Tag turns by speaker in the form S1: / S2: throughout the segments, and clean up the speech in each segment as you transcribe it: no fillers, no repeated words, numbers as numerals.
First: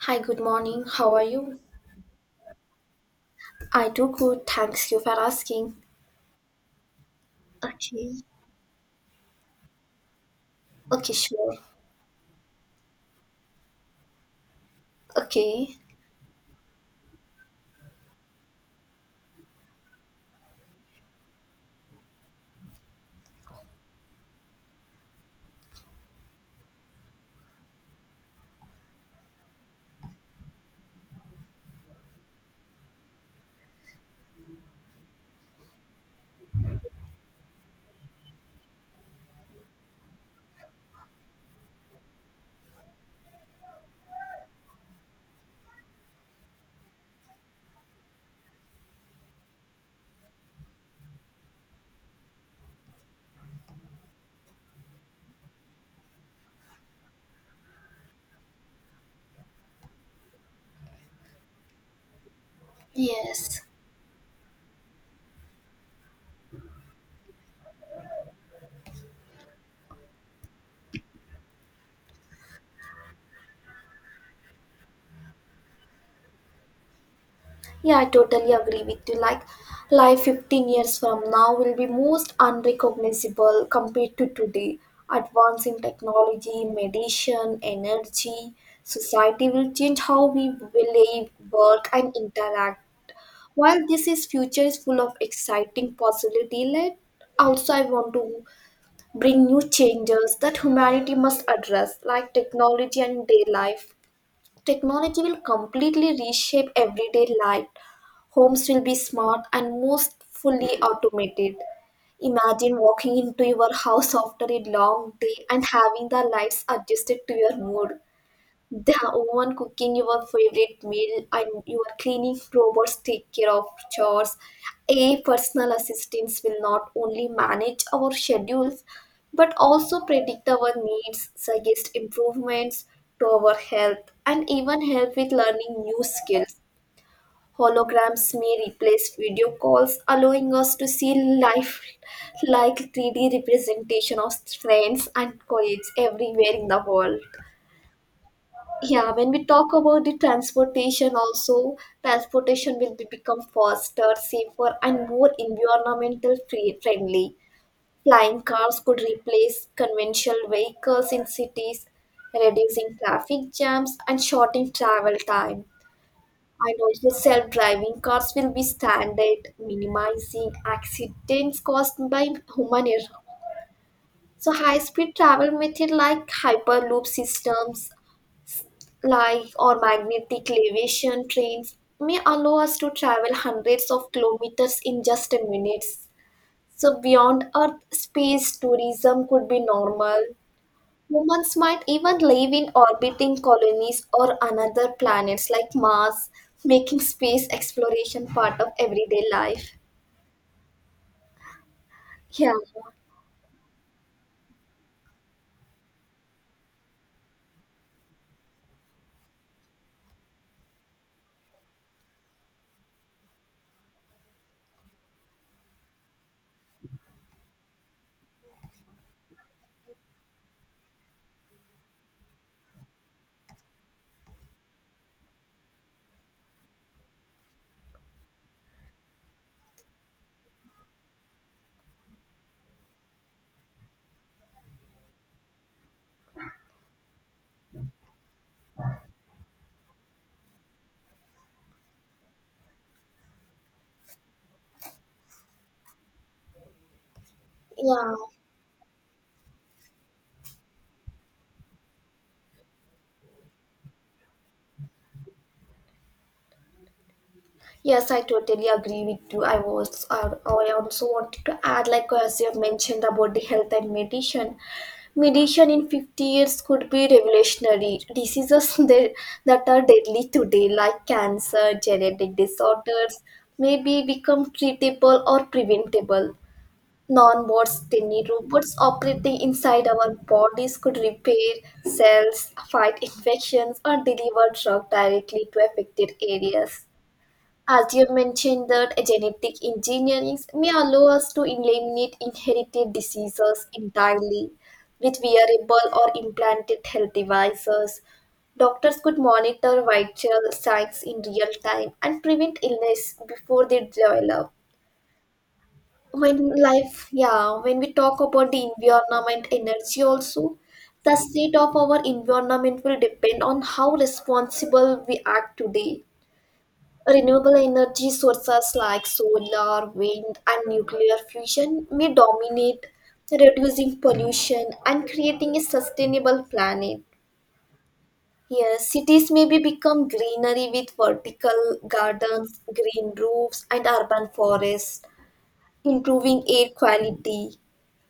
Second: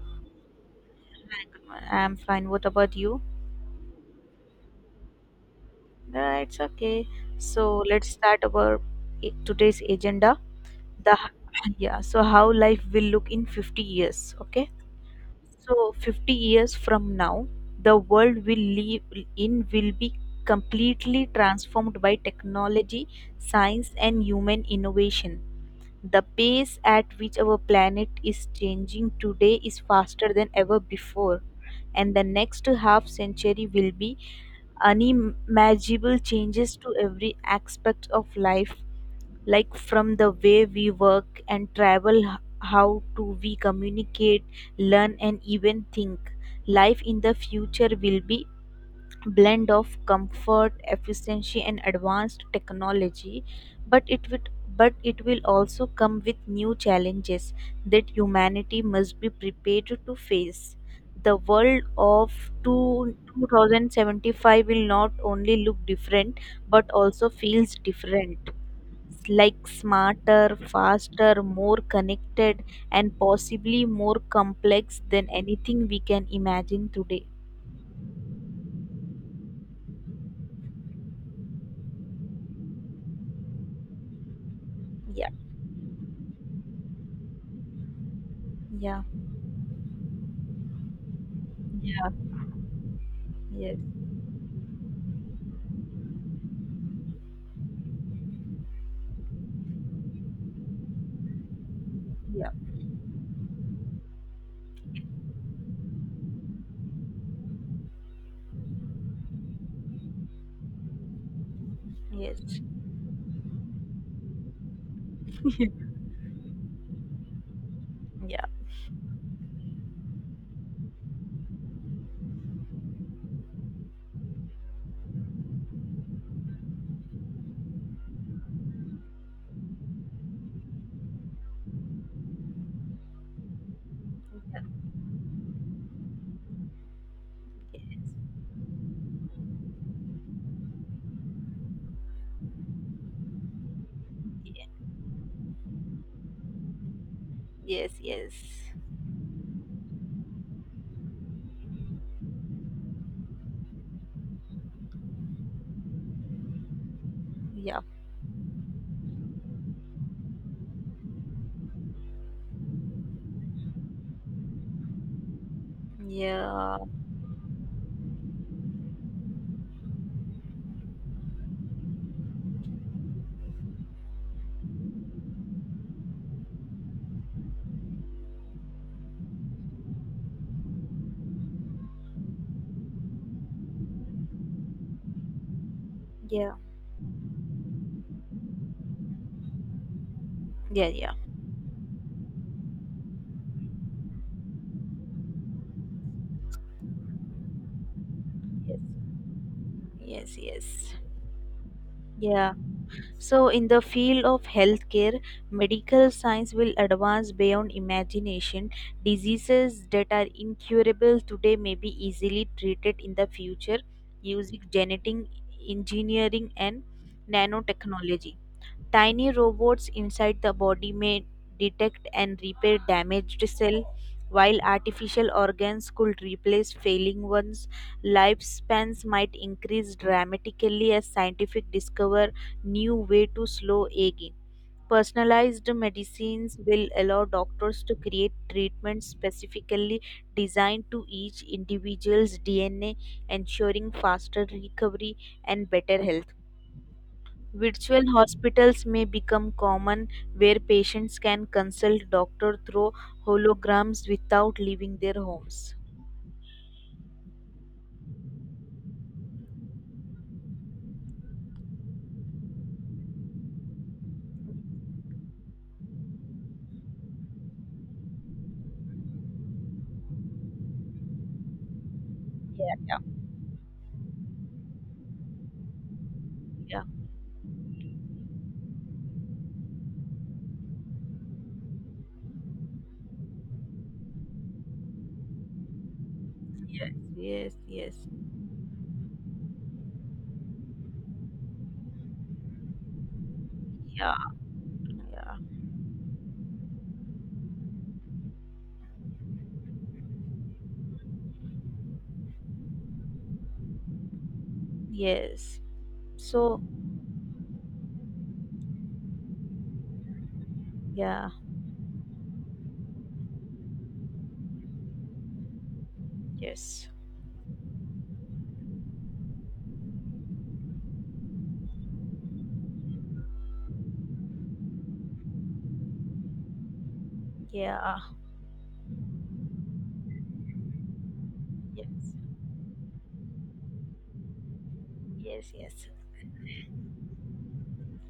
S1: Hi, good morning. How are you?
S2: I'm fine. What about you?
S1: I do good. Thanks you for asking.
S2: It's okay. So let's
S1: Okay.
S2: start today's agenda.
S1: Okay,
S2: The
S1: sure.
S2: yeah. So how life will look in 50 years? Okay.
S1: Okay.
S2: So 50 years from now, the world will live in will be completely transformed by technology, science, and human innovation. The pace at which our planet is changing today is faster than ever before, and the next half century will be unimaginable changes to every aspect of life, like from the way we work and travel, how to we communicate, learn, and even think. Life in the future will be blend of comfort efficiency and advanced technology but it would, but it will also come with new challenges that humanity must be prepared to face the world of
S1: Yes.
S2: 2075 will not only look different but also feels different, like smarter faster more connected and possibly more complex than anything we can imagine today.
S1: Yeah, I totally agree with you. Like, life 15 years from now will be most unrecognizable compared to today.
S2: Yeah,
S1: Advance in technology, medicine, energy,
S2: yeah.
S1: society will change how we live, work,
S2: Yeah.
S1: and interact.
S2: Yes.
S1: While this is future is full of exciting possibility, let also I want to bring new changes that humanity must address, like
S2: Yeah.
S1: technology and day life. Technology will completely reshape everyday life. Homes will be smart and most fully automated.
S2: Yes.
S1: Imagine walking into your house after a long day and having the lights adjusted to your mood.
S2: Yeah.
S1: The one cooking your favorite meal and your cleaning robots take care of chores. A personal assistants will not only manage our schedules but also predict our needs, suggest improvements to our health, and even help with learning new skills. Holograms may replace video calls, allowing us to see life like 3D representation of
S2: Ye-.
S1: friends and colleagues everywhere in the world.
S2: Yes. Yes.
S1: Yeah, when we talk about the transportation also, transportation will be become faster, safer, and more environmental friendly.
S2: Yeah.
S1: Flying cars could replace conventional vehicles in cities, reducing traffic jams and shortening travel time.
S2: Yeah.
S1: And also self-driving cars will be standard, minimizing accidents caused by human error. So high-speed travel method like hyperloop systems, like, or magnetic levitation trains may allow us to travel hundreds of kilometers in just minutes.
S2: Yeah.
S1: So beyond Earth, space tourism could be normal.
S2: Yeah. Yeah.
S1: Humans might even live in orbiting colonies or another planets like Mars, making space exploration part of everyday life.
S2: Yes. Yes. Yes. Yeah.
S1: Yeah,
S2: So, in the field of healthcare, medical science will advance beyond imagination. Diseases that are incurable today may be easily treated in the future using genetic engineering and nanotechnology. Tiny robots inside the body may detect and repair damaged cells, while artificial organs could replace failing ones. Lifespans might increase dramatically as scientific discover new way to slow aging. Personalized medicines will allow doctors to create treatments specifically designed to each individual's DNA, ensuring faster recovery and better health. Virtual
S1: yeah.
S2: hospitals may become common where patients can consult doctor through holograms without leaving their homes.
S1: Yes, I totally agree with you. I was, I also wanted to add, like, as you have mentioned about the health and medicine. Medicine in 50 years could be revolutionary. Diseases that are deadly today, like cancer, genetic
S2: Yeah.
S1: disorders, may be become treatable or preventable.
S2: Yeah.
S1: Non-bots, tiny robots operating inside our bodies could repair cells, fight infections, or deliver drug directly to affected areas.
S2: Yes,
S1: As
S2: yes.
S1: you mentioned, that genetic engineering may allow us to eliminate inherited diseases
S2: Yeah.
S1: entirely with wearable or implanted health devices. Doctors could monitor vital signs in real time and prevent illness before they develop.
S2: Yes.
S1: When
S2: So,
S1: life, yeah, when we talk about the environment, energy also, the
S2: yeah.
S1: state of our environment will depend on how responsible we act today.
S2: Yes.
S1: Renewable energy sources like solar, wind, and nuclear fusion may dominate, reducing pollution and creating a sustainable planet.
S2: Yeah.
S1: Yes, cities may be become greenery with vertical
S2: Yes.
S1: gardens, green roofs, and urban forests,
S2: Yes, yes.
S1: improving air quality.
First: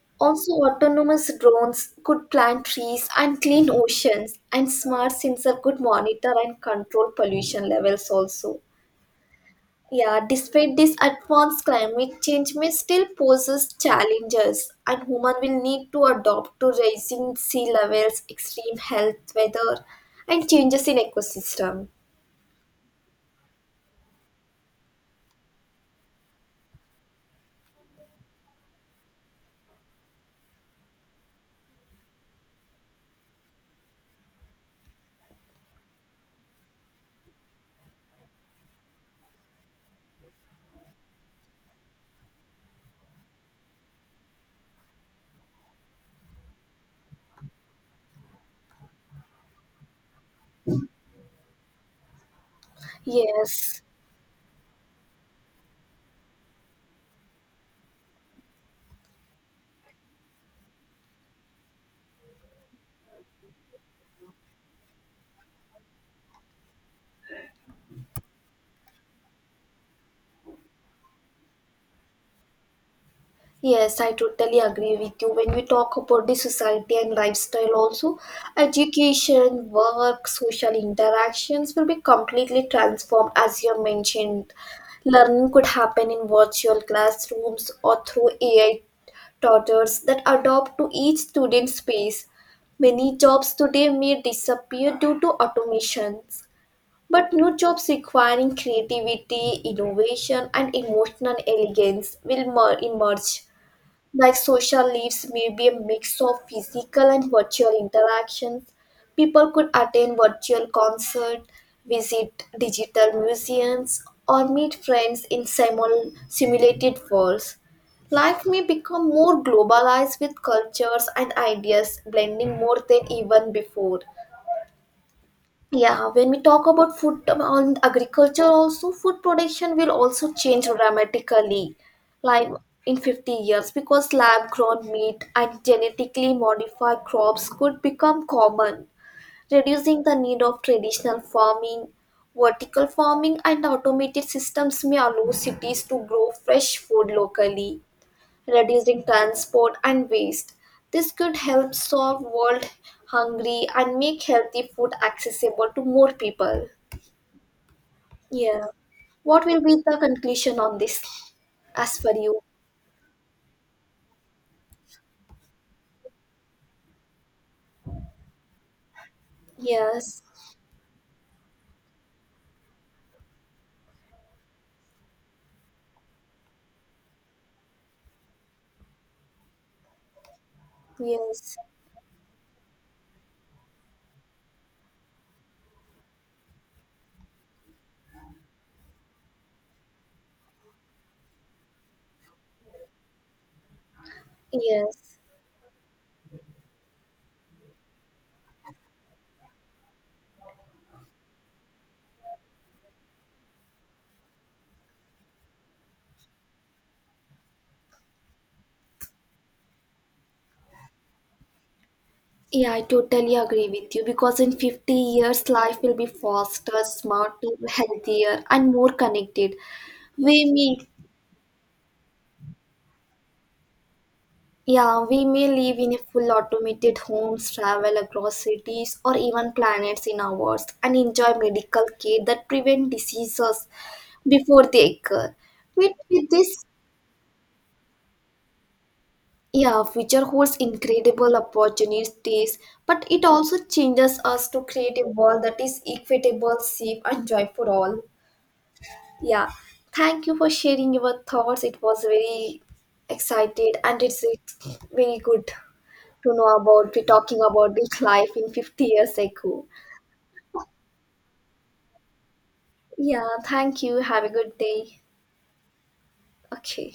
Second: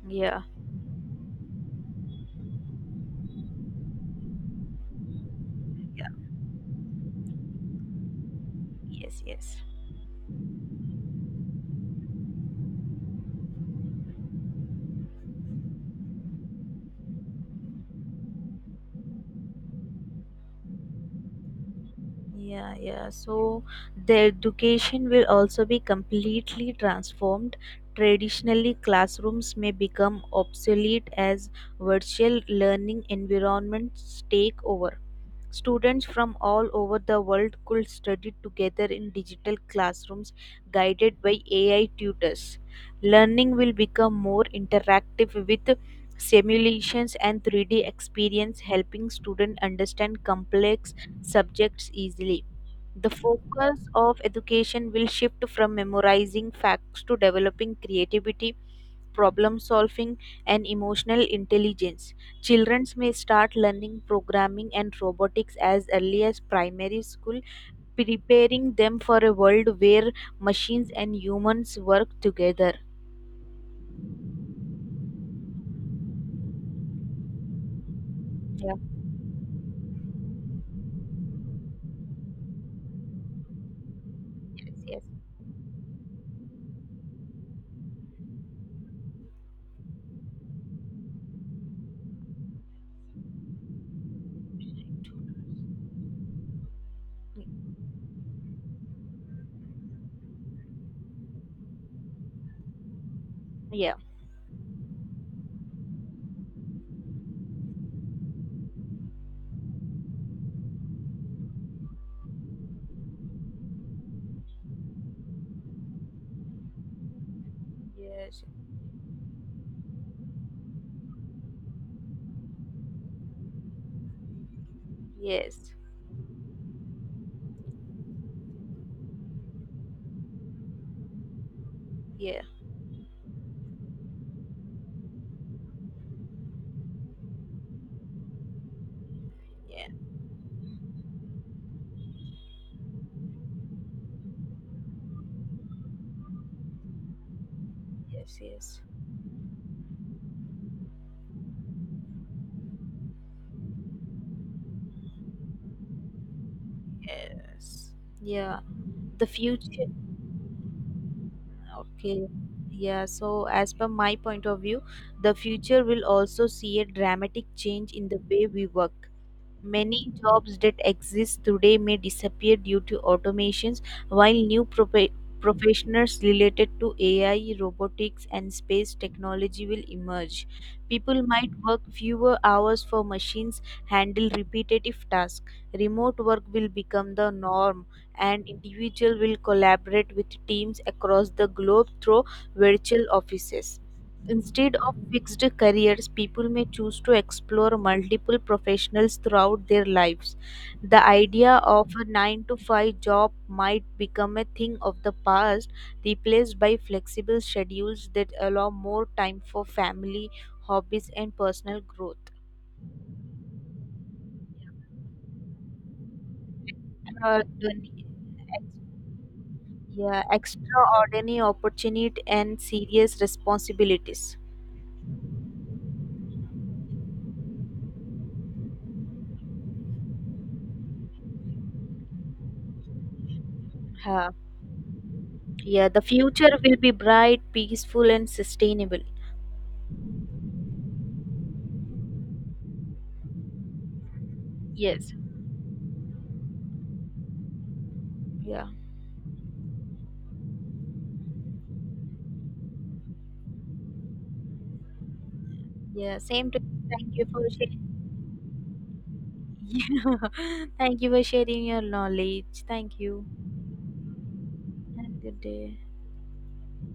S2: Yeah.
S1: Also, autonomous drones could plant trees and clean oceans, and smart sensors could
S2: Yeah.
S1: monitor and control pollution levels also.
S2: Yes, yes.
S1: Yeah, despite this advanced, climate change may still poses challenges, and human will need to adopt to rising sea levels, extreme health, weather, and changes in ecosystem.
S2: Yeah, yeah. So the education will also be completely transformed. Traditionally, classrooms may become obsolete as virtual learning environments take over. Students from all over the world could study together in digital classrooms guided by AI tutors. Learning will become more interactive with simulations and 3D experience, helping students understand complex subjects easily, the
S1: Yes.
S2: focus of education will shift from memorizing facts to developing creativity, problem solving, and emotional intelligence. Children may start learning programming and robotics as early as primary school, preparing them for a world where machines and humans work together.
S1: Yes, I totally agree with you. When we talk about the society and lifestyle, also
S2: Yeah,
S1: education, work, social interactions will be completely transformed as you mentioned.
S2: yes, yes,
S1: Learning could happen in virtual classrooms or through AI tutors that adopt to each student's space. Many jobs today may disappear due to automations, but
S2: yeah,
S1: new jobs requiring creativity, innovation, and emotional elegance will emerge. Like, social leaves may be a mix of physical and virtual interactions. People could attend virtual concert, visit digital museums, or meet friends in simulated worlds.
S2: yes,
S1: Life may become more globalized with cultures and ideas blending more than even before.
S2: yes,
S1: Yeah, when we talk about food on agriculture, also food production will also change dramatically,
S2: yeah,
S1: like, in 50 years, because lab grown meat and genetically modified crops could become common,
S2: yeah,
S1: reducing the need of traditional farming. Vertical farming and automated systems may allow cities to grow fresh food locally,
S2: yes, yes,
S1: reducing transport and waste. This could help solve world hunger and make healthy food accessible to more people.
S2: yes. Yeah.
S1: Yeah.
S2: The
S1: What will be
S2: future.
S1: the conclusion on this as per
S2: Okay.
S1: you?
S2: Yeah, so as per my point of view, the future will also see a dramatic change in the way we work. Many
S1: Yes.
S2: jobs that exist today may disappear due to automations, while new professionals related to AI, robotics, and space technology will emerge. People might
S1: Yes.
S2: work fewer hours for machines handle repetitive tasks. Remote work will become the norm, and individuals will collaborate with teams across the globe through virtual offices. Instead of
S1: Yes.
S2: fixed careers, people may choose to explore multiple professionals throughout their lives. The idea of a 9 to 5 job might become a thing of the past, replaced by flexible schedules that allow more time for family, hobbies, and personal growth.
S1: Yeah, I totally agree with you because in 50 years, life will be faster,
S2: Uh,
S1: smarter,
S2: the-
S1: healthier, and more connected.
S2: yeah,
S1: We meet.
S2: extraordinary opportunity and serious responsibilities.
S1: Yeah, we may live in a full automated homes, travel across cities or even planets in hours, and enjoy medical care that prevent diseases
S2: Yeah,
S1: before they occur.
S2: yeah,
S1: With,
S2: the
S1: with
S2: future
S1: this,
S2: will be bright, peaceful, and sustainable.
S1: yeah, future holds incredible opportunities, but it also changes us to create a
S2: Yes.
S1: world that is equitable, safe, and joy for all.
S2: Yeah.
S1: Yeah, thank you for sharing your thoughts. It was very excited, and it's very good
S2: Yeah,
S1: to know
S2: same to
S1: about we
S2: thank you
S1: talking
S2: for
S1: about this
S2: sharing.
S1: life in 50 years ago.
S2: Yeah. Thank you for sharing your knowledge. Thank you.
S1: Yeah, thank you. Have a good day.
S2: Have a good day.
S1: Okay.